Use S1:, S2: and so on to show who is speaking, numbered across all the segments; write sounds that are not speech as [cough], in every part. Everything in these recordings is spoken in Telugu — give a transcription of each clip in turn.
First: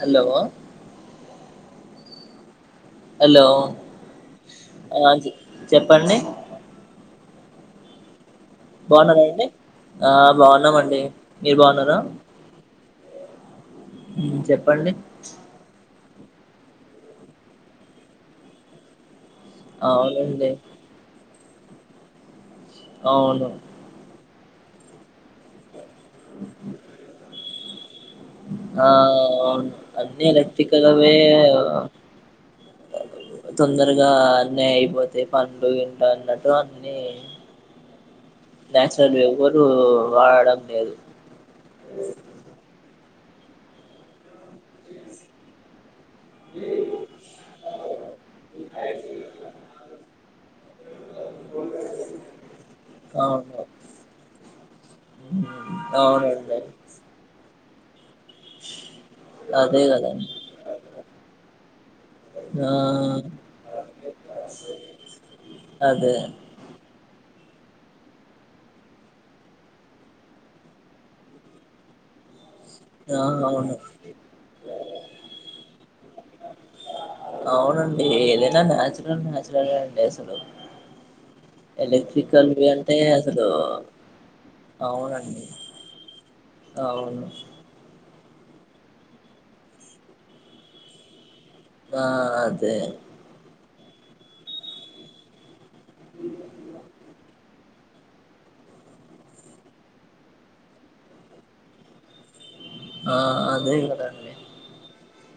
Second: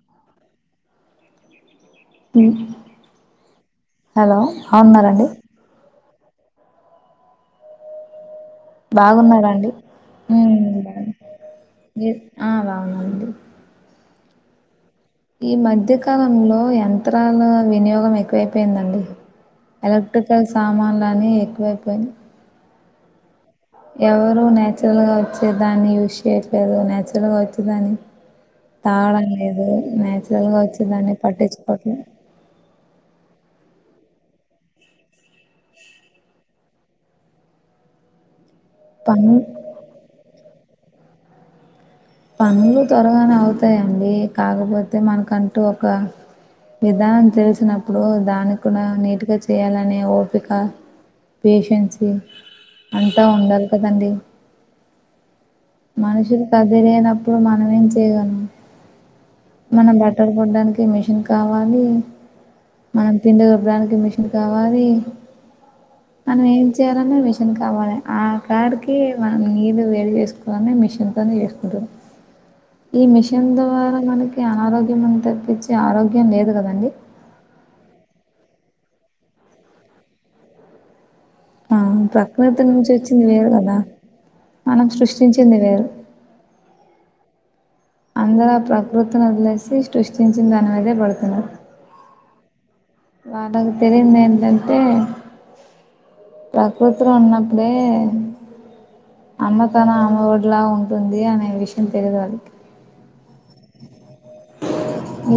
S1: హలో
S2: ఉమ్
S1: హలో
S2: హలో బాగున్నారా
S1: ఆ
S2: అండి
S1: చె- చెప్పండి బాగున్నారా అండి
S2: బాగున్నానండి
S1: ఆ
S2: హుమ్మ్
S1: బాగున్నామండి మీరు బాగున్నారా
S2: మీరు ఆ బాగున్నాడి
S1: చెప్పండి
S2: ఈ మధ్య అకాలంలో యంత్రాల వినియోగం ఎక్కువైపోయిందండి ఎలక్ట్రికల్
S1: అవునండి
S2: సామాన్లని ఎక్కువ ఎక్కువైపోయి
S1: అవును
S2: ఎవరు నేచురల్ గా వచ్చేదాన్ని వ్యు స్ చేయట్లేదు. న్యాచురల్ గా వచే దాని
S1: ఆ అన్ని
S2: నేచురల్ గా
S1: ఎలక్ట్రికల్వే
S2: వచ్చేదాన్ని పట్టించుకోవట్లేదు
S1: తొందరగా అన్ని అయిపోతాయి పనులు ఇంట్ల అన్నట్టు అన్ని నాచురల్ వి
S2: పనులు
S1: ఎవరు వాడడం లేదు
S2: పనులు త్వరగానే అవుతాయండి. కాకపోతే మనకంటూ ఒక విధానం తెలిసినప్పుడు దాన్ని కూడా నీటుగా చేయాలనే ఓపిక పేషన్సీ అంతా
S1: అవును
S2: ఉండాలి కదండి.
S1: ఉమ్,
S2: మనుషులు
S1: అవునండి
S2: తప్పిపోయినప్పుడు మ [unintelligible]
S1: అదే
S2: మనం
S1: కదండి
S2: బట్టలు కుట్టడానికి మిషన్ కావాలి.
S1: ఆ
S2: మనం పిండి రుబ్బడానికి మిషన్ కావాలి.
S1: అదే
S2: మనం ఏం చేయాలన్నా మిషన్ కావాలె ఆ కాడికి మనం నీళ్ళు వేడి చేసుకో ఇవన్నీ మిషన్ తోనే చేసుకుంటురు. ఈ
S1: ఆ
S2: మిషన్
S1: అవును
S2: ద్వారా మనకి అనారోగ్యం అని తప్పించి ఆరోగ్య ఇంకేం లేదు కదండి.
S1: అవునండి ఏదైనా నాచురల్ నాచురల్ ఏ అండి అసలు.
S2: ఆ ప్రకృతి
S1: ఎలక్ట్రికల్వి
S2: నుంచి
S1: అంటే
S2: వచ్చింది
S1: అసలు
S2: వేరు కదా. మనం
S1: అవునండి
S2: సృష్టించింది వేరు.
S1: అవును.
S2: అందరు ఆ ప్రకృతిని వదిలేసి సృష్టించిన దాని మీదే పడుతున్నారు.
S1: ఆ అదే
S2: వాళ్ళకి తెలియనిది ఏంటంటే ప్రకృతిలో ఉన్నప్పుడే అమ్మతనం అమ్మఒడిలా ఉంటుంది అనే విషయం తెలియదు వాళ్ళకి.
S1: ఆ అదే కదండీ.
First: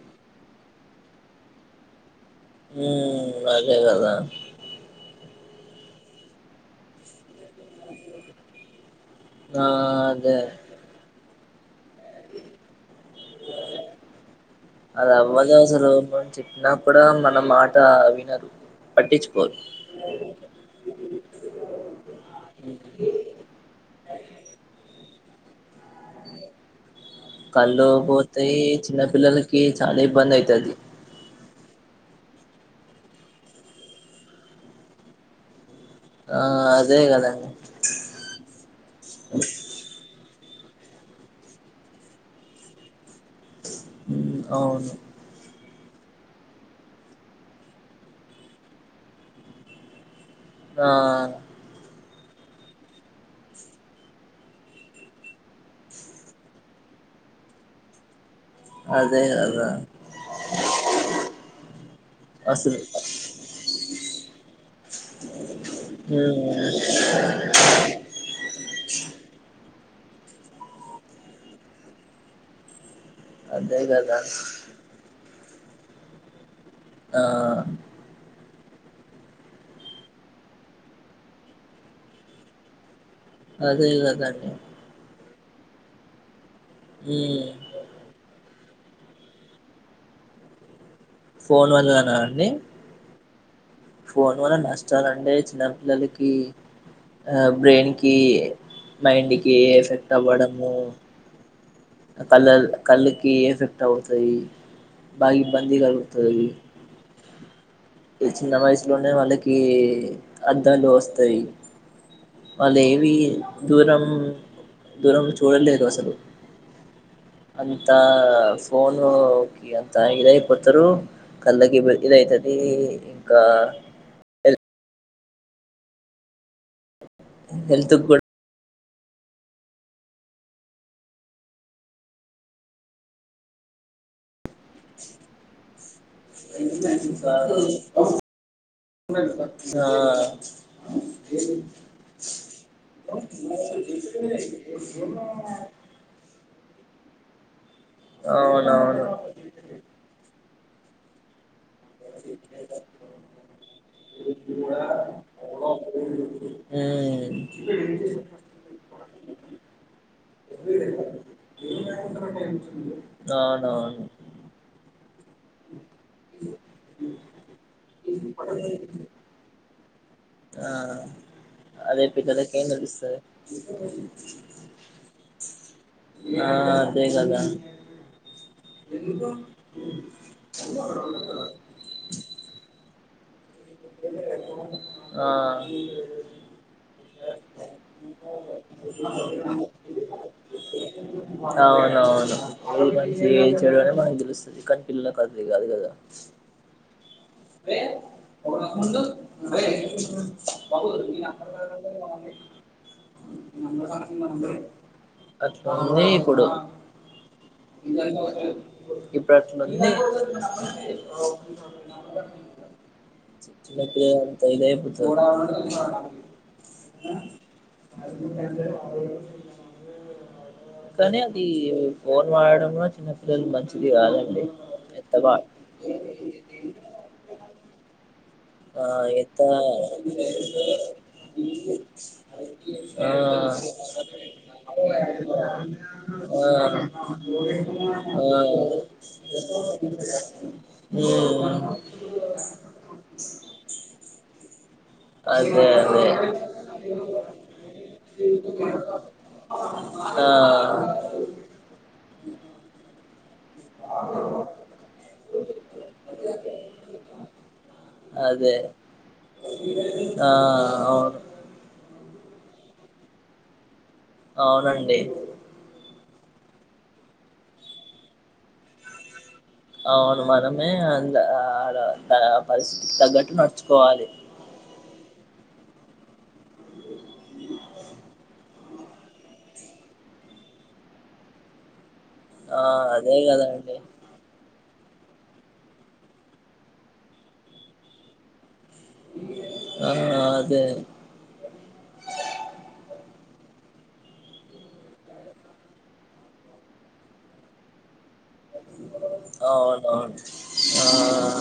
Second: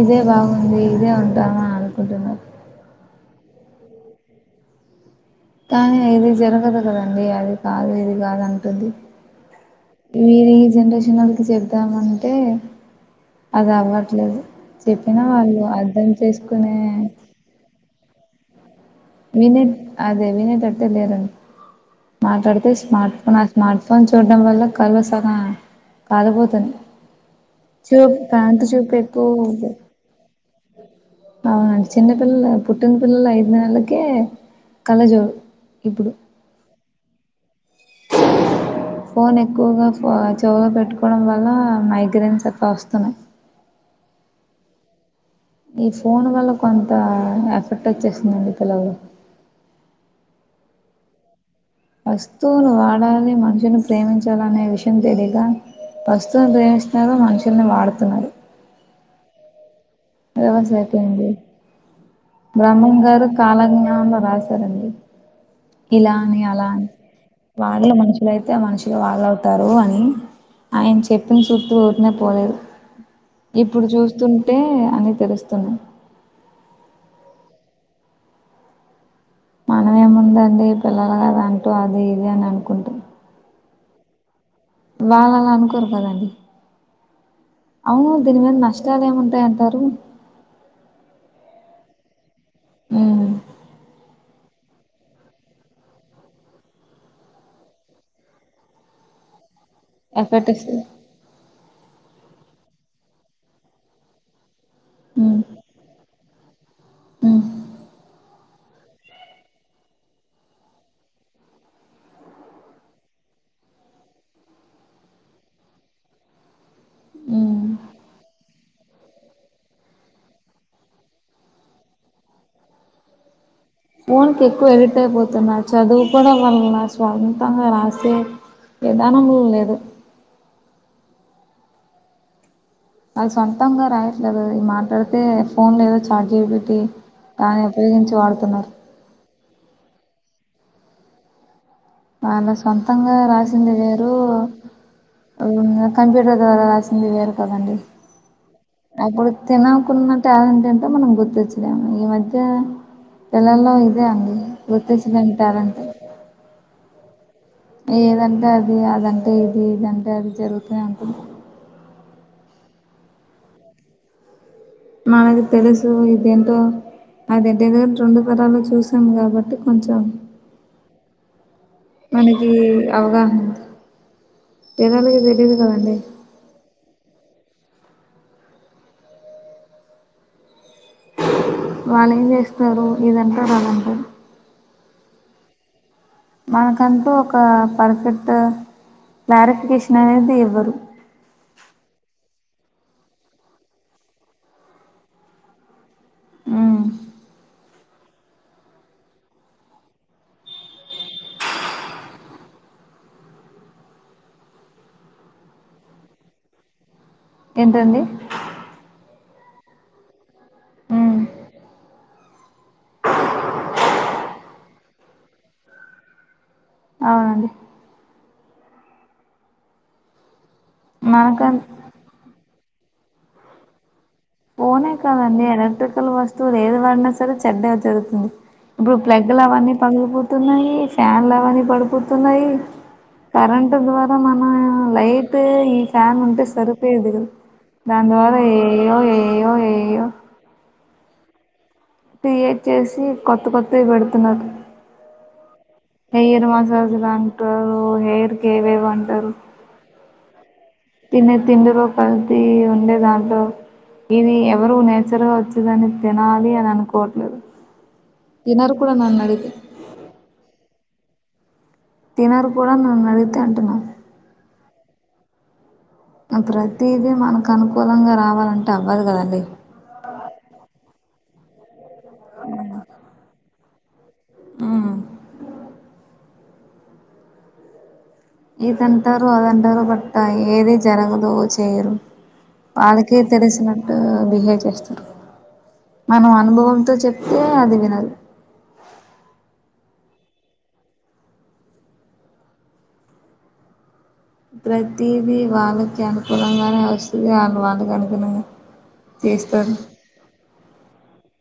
S2: ఇదే బాగుంది ఇదే ఉంటామ అనుకుంటున్నరు.
S1: ఉ అదే కదా.
S2: కానీ ఇది జరగదు కదండి అది కాదు ఇది కాదు అంటుంది
S1: ఆ అదే
S2: వీరి ఈ జనరేషన్ వొళ్ళ జల్ వద్దామంటే అది అవ్వట్లేదు
S1: అది
S2: చెప్పినా
S1: అవ్వదు
S2: వాళ్ళు
S1: అసలు
S2: అర్థం
S1: మనం చెప్పినా
S2: చేసుకునే
S1: కూడా మన మాట వినరు పట్టించుకోరు
S2: వినె అదే వినే తట్టెలేరండి. మాట్లాడితే స్మార్ట్ ఫోన్ ఆ స్మార్ట్ ఫోన్ చూడటడం వల్ల కల్లు సగం కాలిపోతున్నాయి
S1: కళ్ళు
S2: చూపు
S1: పోతయి
S2: కాంతి చూపు
S1: చిన్న పిల్లలకి
S2: ఎక్కువ
S1: చాలా ఇబ్బంది అయితది.
S2: అవునండి చిన్నపిల్లలు పుట్టిన పిల్లలు ఐదు నెలలకే కళ్ళజోడు ఇప్పుడు
S1: ఆ అ దే కదండీ
S2: ఫోన్ ఎక్కువగా ఫ చెవిలు పెట్టుకోవడం వల్ల మైగ్రైన్స్ అట్ల వస్తున్నాయి
S1: అవును
S2: ఈ ఫోన్ వల్ల కొంత ఎఫెర్ట్ వచ్చేస్తుందండి పిల్లలు
S1: ఆ
S2: వస్తువులు వాడాలి మనుషుల్ని ప్రేమించాలినే విషయం తెలియగా వస్తువుని ప్రేమిస్తున్నారు మనుషుల్ని వాడుతున్నారు
S1: అదే కదా
S2: రివర్స్ ఐపొయింది
S1: అసలు
S2: బ్రహ్మన్ గారు కాలజ్ఞనంలో రాశారండి ఇలా అని అలా
S1: ఉమ్
S2: అని వాళ్ళ మనుషులుయితే మనుషులు వాళ్ళ అవుతారు అని ఆయన చెప్పిన చుట్టూ రినే పోలేదు
S1: అదే
S2: ఇప్పుడు
S1: కదా
S2: చూస్తుంటే అని తెలుస్తు తున్
S1: ఆ
S2: మనమేముందండి పిల్లలు గద అంటూ అది ఇది అని అనుకుంటా
S1: కల్ [inaudible]
S2: వాళ్లలా అనుకోరు కదండి
S1: ఉమ్
S2: అవును దీనిమీద నష్ట త్రాలేముంటాయంటారు
S1: ఫోన్ వల్లనా అండి
S2: ఊ
S1: ఫోన్ వల్ల నష్టాలంటే చిన్నపిల్లలకి ఆ బ్రెయిన్ కి మైండ్ కి కే ఎఫెక్ట్ అవ్వడము కళ్ళళ్ కళ్ళుకి ఎఫెక్ట్ అవుతాయి బా
S2: మ్మ్
S1: ఇబ్బంది గౌ తురయి
S2: మ్మ్
S1: ఈ చిన్న వయసులోన్ నా వాళ్ళకి అద్దాలు వస్తాయి వాళ్ళు ఏవీ దూరం దూరం నుంచి చూడలేరు అసలు
S2: మ్మ్
S1: అంతా ఫోనుకి అంత ఇదయిపోతారు కళ్ళకి ఇదైతది ఇంకా
S2: ఫోన్ కి ఎక్కువ ఎడిక్ట్ అయిపోతున్నా చదువుకోనే [inaudible] స్వంతంగ
S1: హెల్త్
S2: రాసే
S1: కూడా
S2: ఏ దానము లేదు అది సొంతంగా రాయట్లేదు ఈ మాట్లాడితే ఫోన్ లో ఏదో చార్జ్ జీ పీటీ దాన్ని ఉపయోగించి వాడుతున్నారు
S1: ఆ
S2: వాళ్ళ సొంతంగా రాసింది వేరు ఉంగ కంప్యూటర్ ద్వారా రాసి ఇంది వేరు కదండి
S1: అవునవును
S2: అప్పుడు తినకున్నాట అంట మనం గుర్తుచ్చు ఈ మధ్య ఎలల్లో ఇద అ గుర్తిస్తదం ట్యాలెంట్
S1: ఉమ్
S2: ఏదంటే అది అదంటే ఇది ఇదంటే అది జరుగుత అంటుంది
S1: అవునావును
S2: మనకు తెలుసు ఇదేంటో అదింటేందు కా రెండు తరాలు చూసాను కాబట్టి కొంచెం
S1: అది కదా
S2: మనకి
S1: [inaudible]
S2: అవగాహన పిల్లలకి తెలియదు కదండి
S1: ఎ అ
S2: స్టారు ఇదంటారు అదంటారు
S1: ఆ
S2: మనకంటూ ఒక పర్ఫెక్ట్ క్లారిఫికేషన్ అనేది ఇవ్వరు
S1: అవునవును మంచి చెడునే మనం గెలుస్తుంది కాని పిల్లల కదులి కాదు కదా
S2: ఆ
S1: ఏే అట్లా ఉన్నాయి ఇప్పుడూ
S2: ఏంటండి
S1: ఇ ప్రశన
S2: ఉమ్,
S1: [unintelligible]
S2: అవునండి
S1: కని అది
S2: మనకం
S1: వాడంలో చిన్నపిల్లలు మంచిది కాదు
S2: ఫోనే కాదండి ఎలక్ట్రికల్ వస్తువులు ఏది పడినా సరే చెడ్డే జరుగుత స
S1: ఆ ఏంత
S2: ఫ్యాన్లు అవన్నీ పడిపోతున్నాయి
S1: ఆ
S2: కరెంటు ద్వారా మన లైట్ ఈ ఫ్యాన్ ఉంటే సరిపోయేది కదా దాని
S1: ఆ
S2: ద్వారా ఏయో ఏయో ఏయో
S1: ఎ ఓ
S2: త ఏ చేసి కొత్త కొత్త పెడుతున్నారు
S1: అదే అదే
S2: హెయిర్ మసాజ్ లా అంటారు హెయిర్ కి ఏవేవ అంటారు
S1: ఆ
S2: తన్న తిండి లో కల్తీ ఉండి బ ఇది ఎవరు నేచర్గా వచ్చిదని తినాలి అని అనుకోవట్లేదు
S1: అదే
S2: తినరు కూడా నన్ను అడిగితే
S1: ఆ అవును
S2: తినరు కూడా నన్నడిగితే అంటున్నా
S1: అవునండి
S2: ప్రతిదీ మనకు అనుకూలంగా రావాలంటే అవ్వదు కదండి
S1: లా ఆడ [inaudible] పరిస్థితికి తగ్గట్ నడుచ్ కొవాలి
S2: ఆ ఇదంటారు అదంటారు బట్ ఏది జరగదు చేయరు
S1: ఆ అదే
S2: వాళ్ళకే
S1: కదండి
S2: తెలిసినట్టు బిహేవ్ చేస్త మనం అనుభవంతో చెప్తే అది వినరు
S1: ఆదే
S2: ప్రతిది వాళ్ళకి అనుకూలంగానే వస్తది ఆళ్ వాళ్లు కను
S1: అవునువును ఆ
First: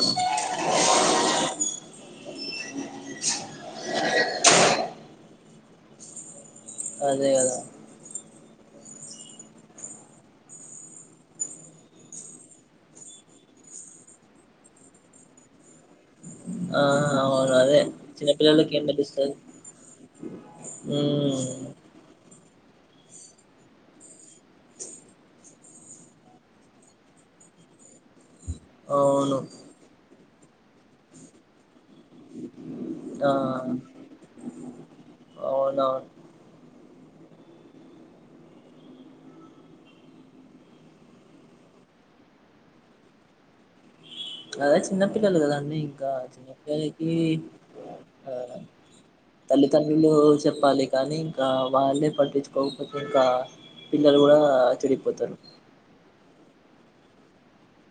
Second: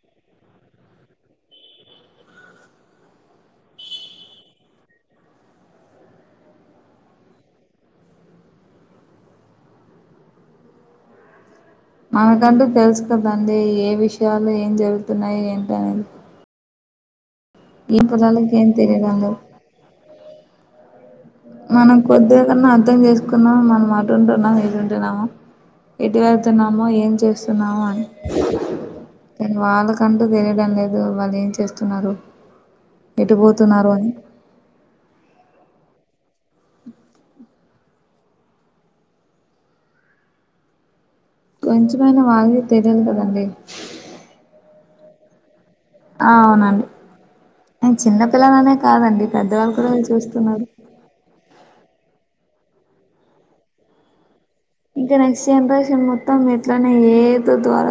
S1: అదే కదా
S2: మనకంటూ తెలుసు కదండి ఏ విషయాలు ఏం జరుగుతున్నాయి ఏంటనేది
S1: ఆ అవు అదే
S2: పిల్లలకి ఏం
S1: చిన్నపిల్లలకి ఎండ
S2: తెలియడం
S1: డిస్టెం
S2: లేదు
S1: ఉ
S2: మనం కొద్దిగా కన్నా అర్థం చేసుకున్నా మనం అటు ఉంటున్నాము ఇటుంటున్నాము ఎటు వెళ్తున్నామో ఏం చేస్తున్నామొ అని
S1: అవును
S2: కానీ వాళ్ళకంటూ తెలియడం లేదు వాళ్ళు ఏం చేస్త్ తున్నారు
S1: ఆ
S2: ఎటు పోతున్నారు అని
S1: అవునవును
S2: కొంచెమైనా వావి తెలియాలి కదండి
S1: అదే చిన్నపిల్లలు కదా అన్నీ ఇంకా
S2: ఆ
S1: చిన్న
S2: అవునండి
S1: పిల్లలకి
S2: చిన్నపిల్లలనే కాదండి పెద్దవాళ్ళు కూడా
S1: తల్లిదండ్రులు
S2: చూస్తున్నారు
S1: చెప్పాలి కానీ ఇంకా వాళ్ళే పట్టిచ్ కవ్ పతే కా పిల్లలు కూడా
S2: ఇంకా
S1: చెడిపోతారు
S2: [unintelligible] తం ఇట్లనే ఏదో ద్వార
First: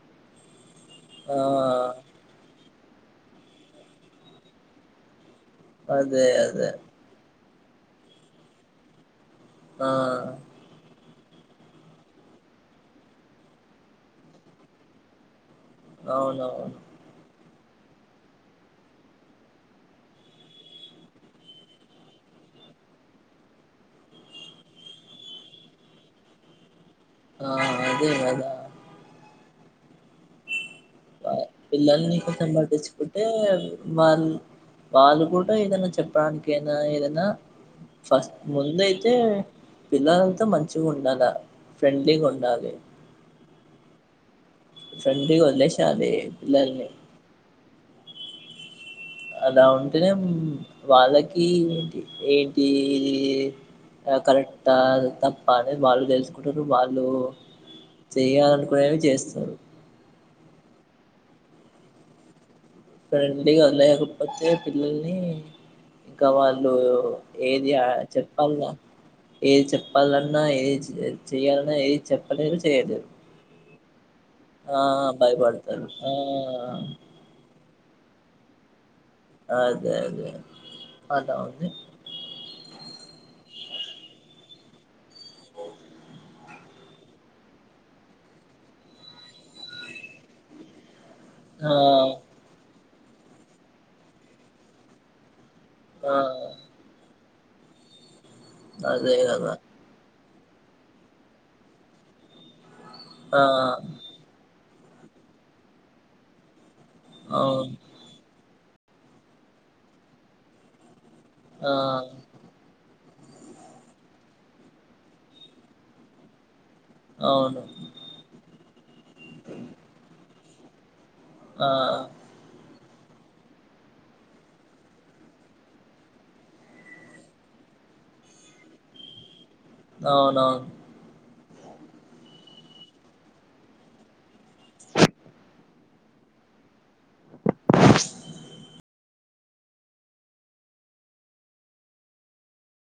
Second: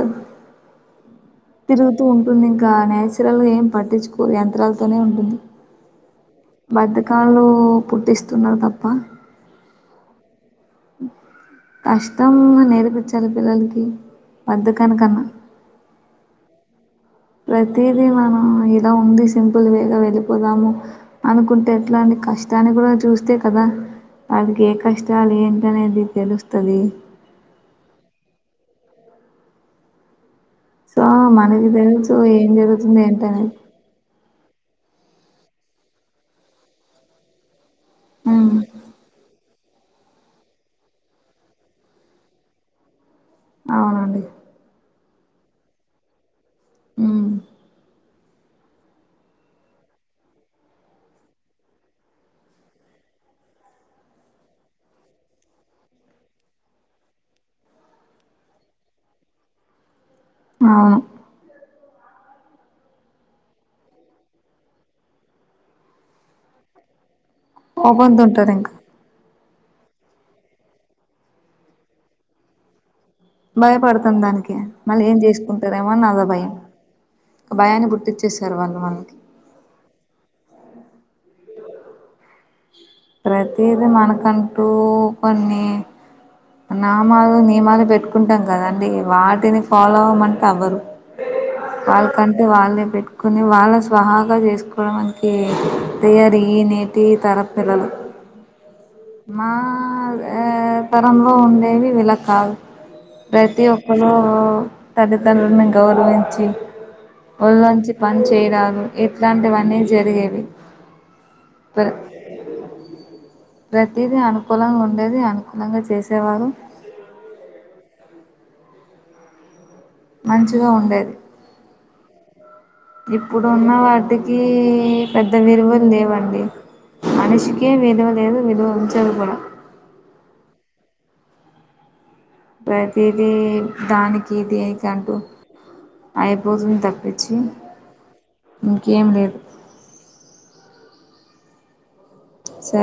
S1: ఆ
S2: తిరుగుతూ ఉంటుంది ఇంకా అనే సిరలు ఏం పట్టించుకో యంత్రాలతోనే ఉంటుంది
S1: అదే అదే
S2: ఉ పుట్టిస్తున్నారు తప్ప
S1: ఆ
S2: కష్టం నేర్పిచ్చాలి పిల్లలకి బద్ధకాని కన్నా
S1: అవునవును
S2: ప్రతిదీ మనం ఇలా ఉంది సింపుల్ వేగా వెళ్ళిపోదాము అనుకుంటే ఎట్లండి కష్టాన్ని కూడా చూస్తే కదా వాళకి ఏ కష్టాలు ఏంటి అనేది తెలుస్తది
S1: ఆ అదే అదా
S2: సో మనకి తెలుసు
S1: పిల్లల్ని కూడా
S2: ఏం జరుగుతుంది
S1: పట్టించుకుంటే
S2: ఏంటనేది
S1: వాళ్ళు వాళ్ళు కూడా ఏదైనా చెప్పడానికైన ఏదైనా ఫస్ట్
S2: ఉమ్
S1: ముందు అయితే పిల్లలంతా మంచిగా ఉండాలా ఫ్రెండ్లీగా ఉండాలి
S2: అవునండి
S1: సుండీ గా వదిలేసేయాలి పిల్లని
S2: ఉమ్
S1: అలా ఉంటేనే వాళ్ళకి ఏంటి ఇది కరెక్టా తప్ప అనేది వాళ్ళు తెలుసుకుంటారు వాళ్ళు చెయాలనుకునేవి చేస్తారు,
S2: ఆ
S1: ఫ్రెండ్లీగా లేకపోతే పిల్లల్ని ఇంకా వాళ్ళు, ఏది ఆ
S2: కోపంతో ఉంటారు
S1: చెప్పాల
S2: ఇంకా
S1: ఏది చెప్పాలన్నా ఏది చెయాలన్నా ఏది చెప్పాలేరు చెయలేరు
S2: భయపడ దానికి మళ్ళీ ఏం
S1: భయపడతారు
S2: చేసుకుంటారేమోని అదో భయం భయాన్ని పుట్టిచ్చేసారు వాళ్ళు మానాకి
S1: అదే అదే అలా ఉంది
S2: ప్రతిదీ మనకంటూ కొన్ని నామాలు నియమాలు పెట్టుకుంటాం కదాండి వాటిని ఫాలో అవ్వమంటే అవ్వరు
S1: ఆ
S2: వాళ్ళ కంటే వల్లే కొన్ని వాళ్ళ స్వహాగా చేసుకోవడంనికి
S1: ఆ
S2: తియారీ నేటి తరం పిల్లలు
S1: అదే
S2: మా
S1: కదా
S2: ఆ తరంలో ఉండేవి ఇలా కాదు
S1: ఆ
S2: ప్రతి ఒక్కలు తల్దిదండ్రులను గౌరవించి ఒళ్ళు
S1: అవును
S2: వంచి పని చేయడానికి, ఎట్లాంటివన్నీ జరిగేవి,
S1: ఆ
S2: ప్ర ప్రతిదీ అనుకూలంగా ఉండేది అనుకూలంగా చేసేవారు
S1: అవును
S2: మంచిగా ఉండేది
S1: ఆ
S2: ఇప్పుడున్న వాటికి పెద్ద విలువలు లేవండి మనిషికే విలువ లేదు విలువ ఉంచది కూడా
S1: అవునవును
S2: ప్రతిదీ దానికి దినీకి అంటూ అయిపోతుంది తప్ప పిచ్చి ఇంకేం లేదు సరే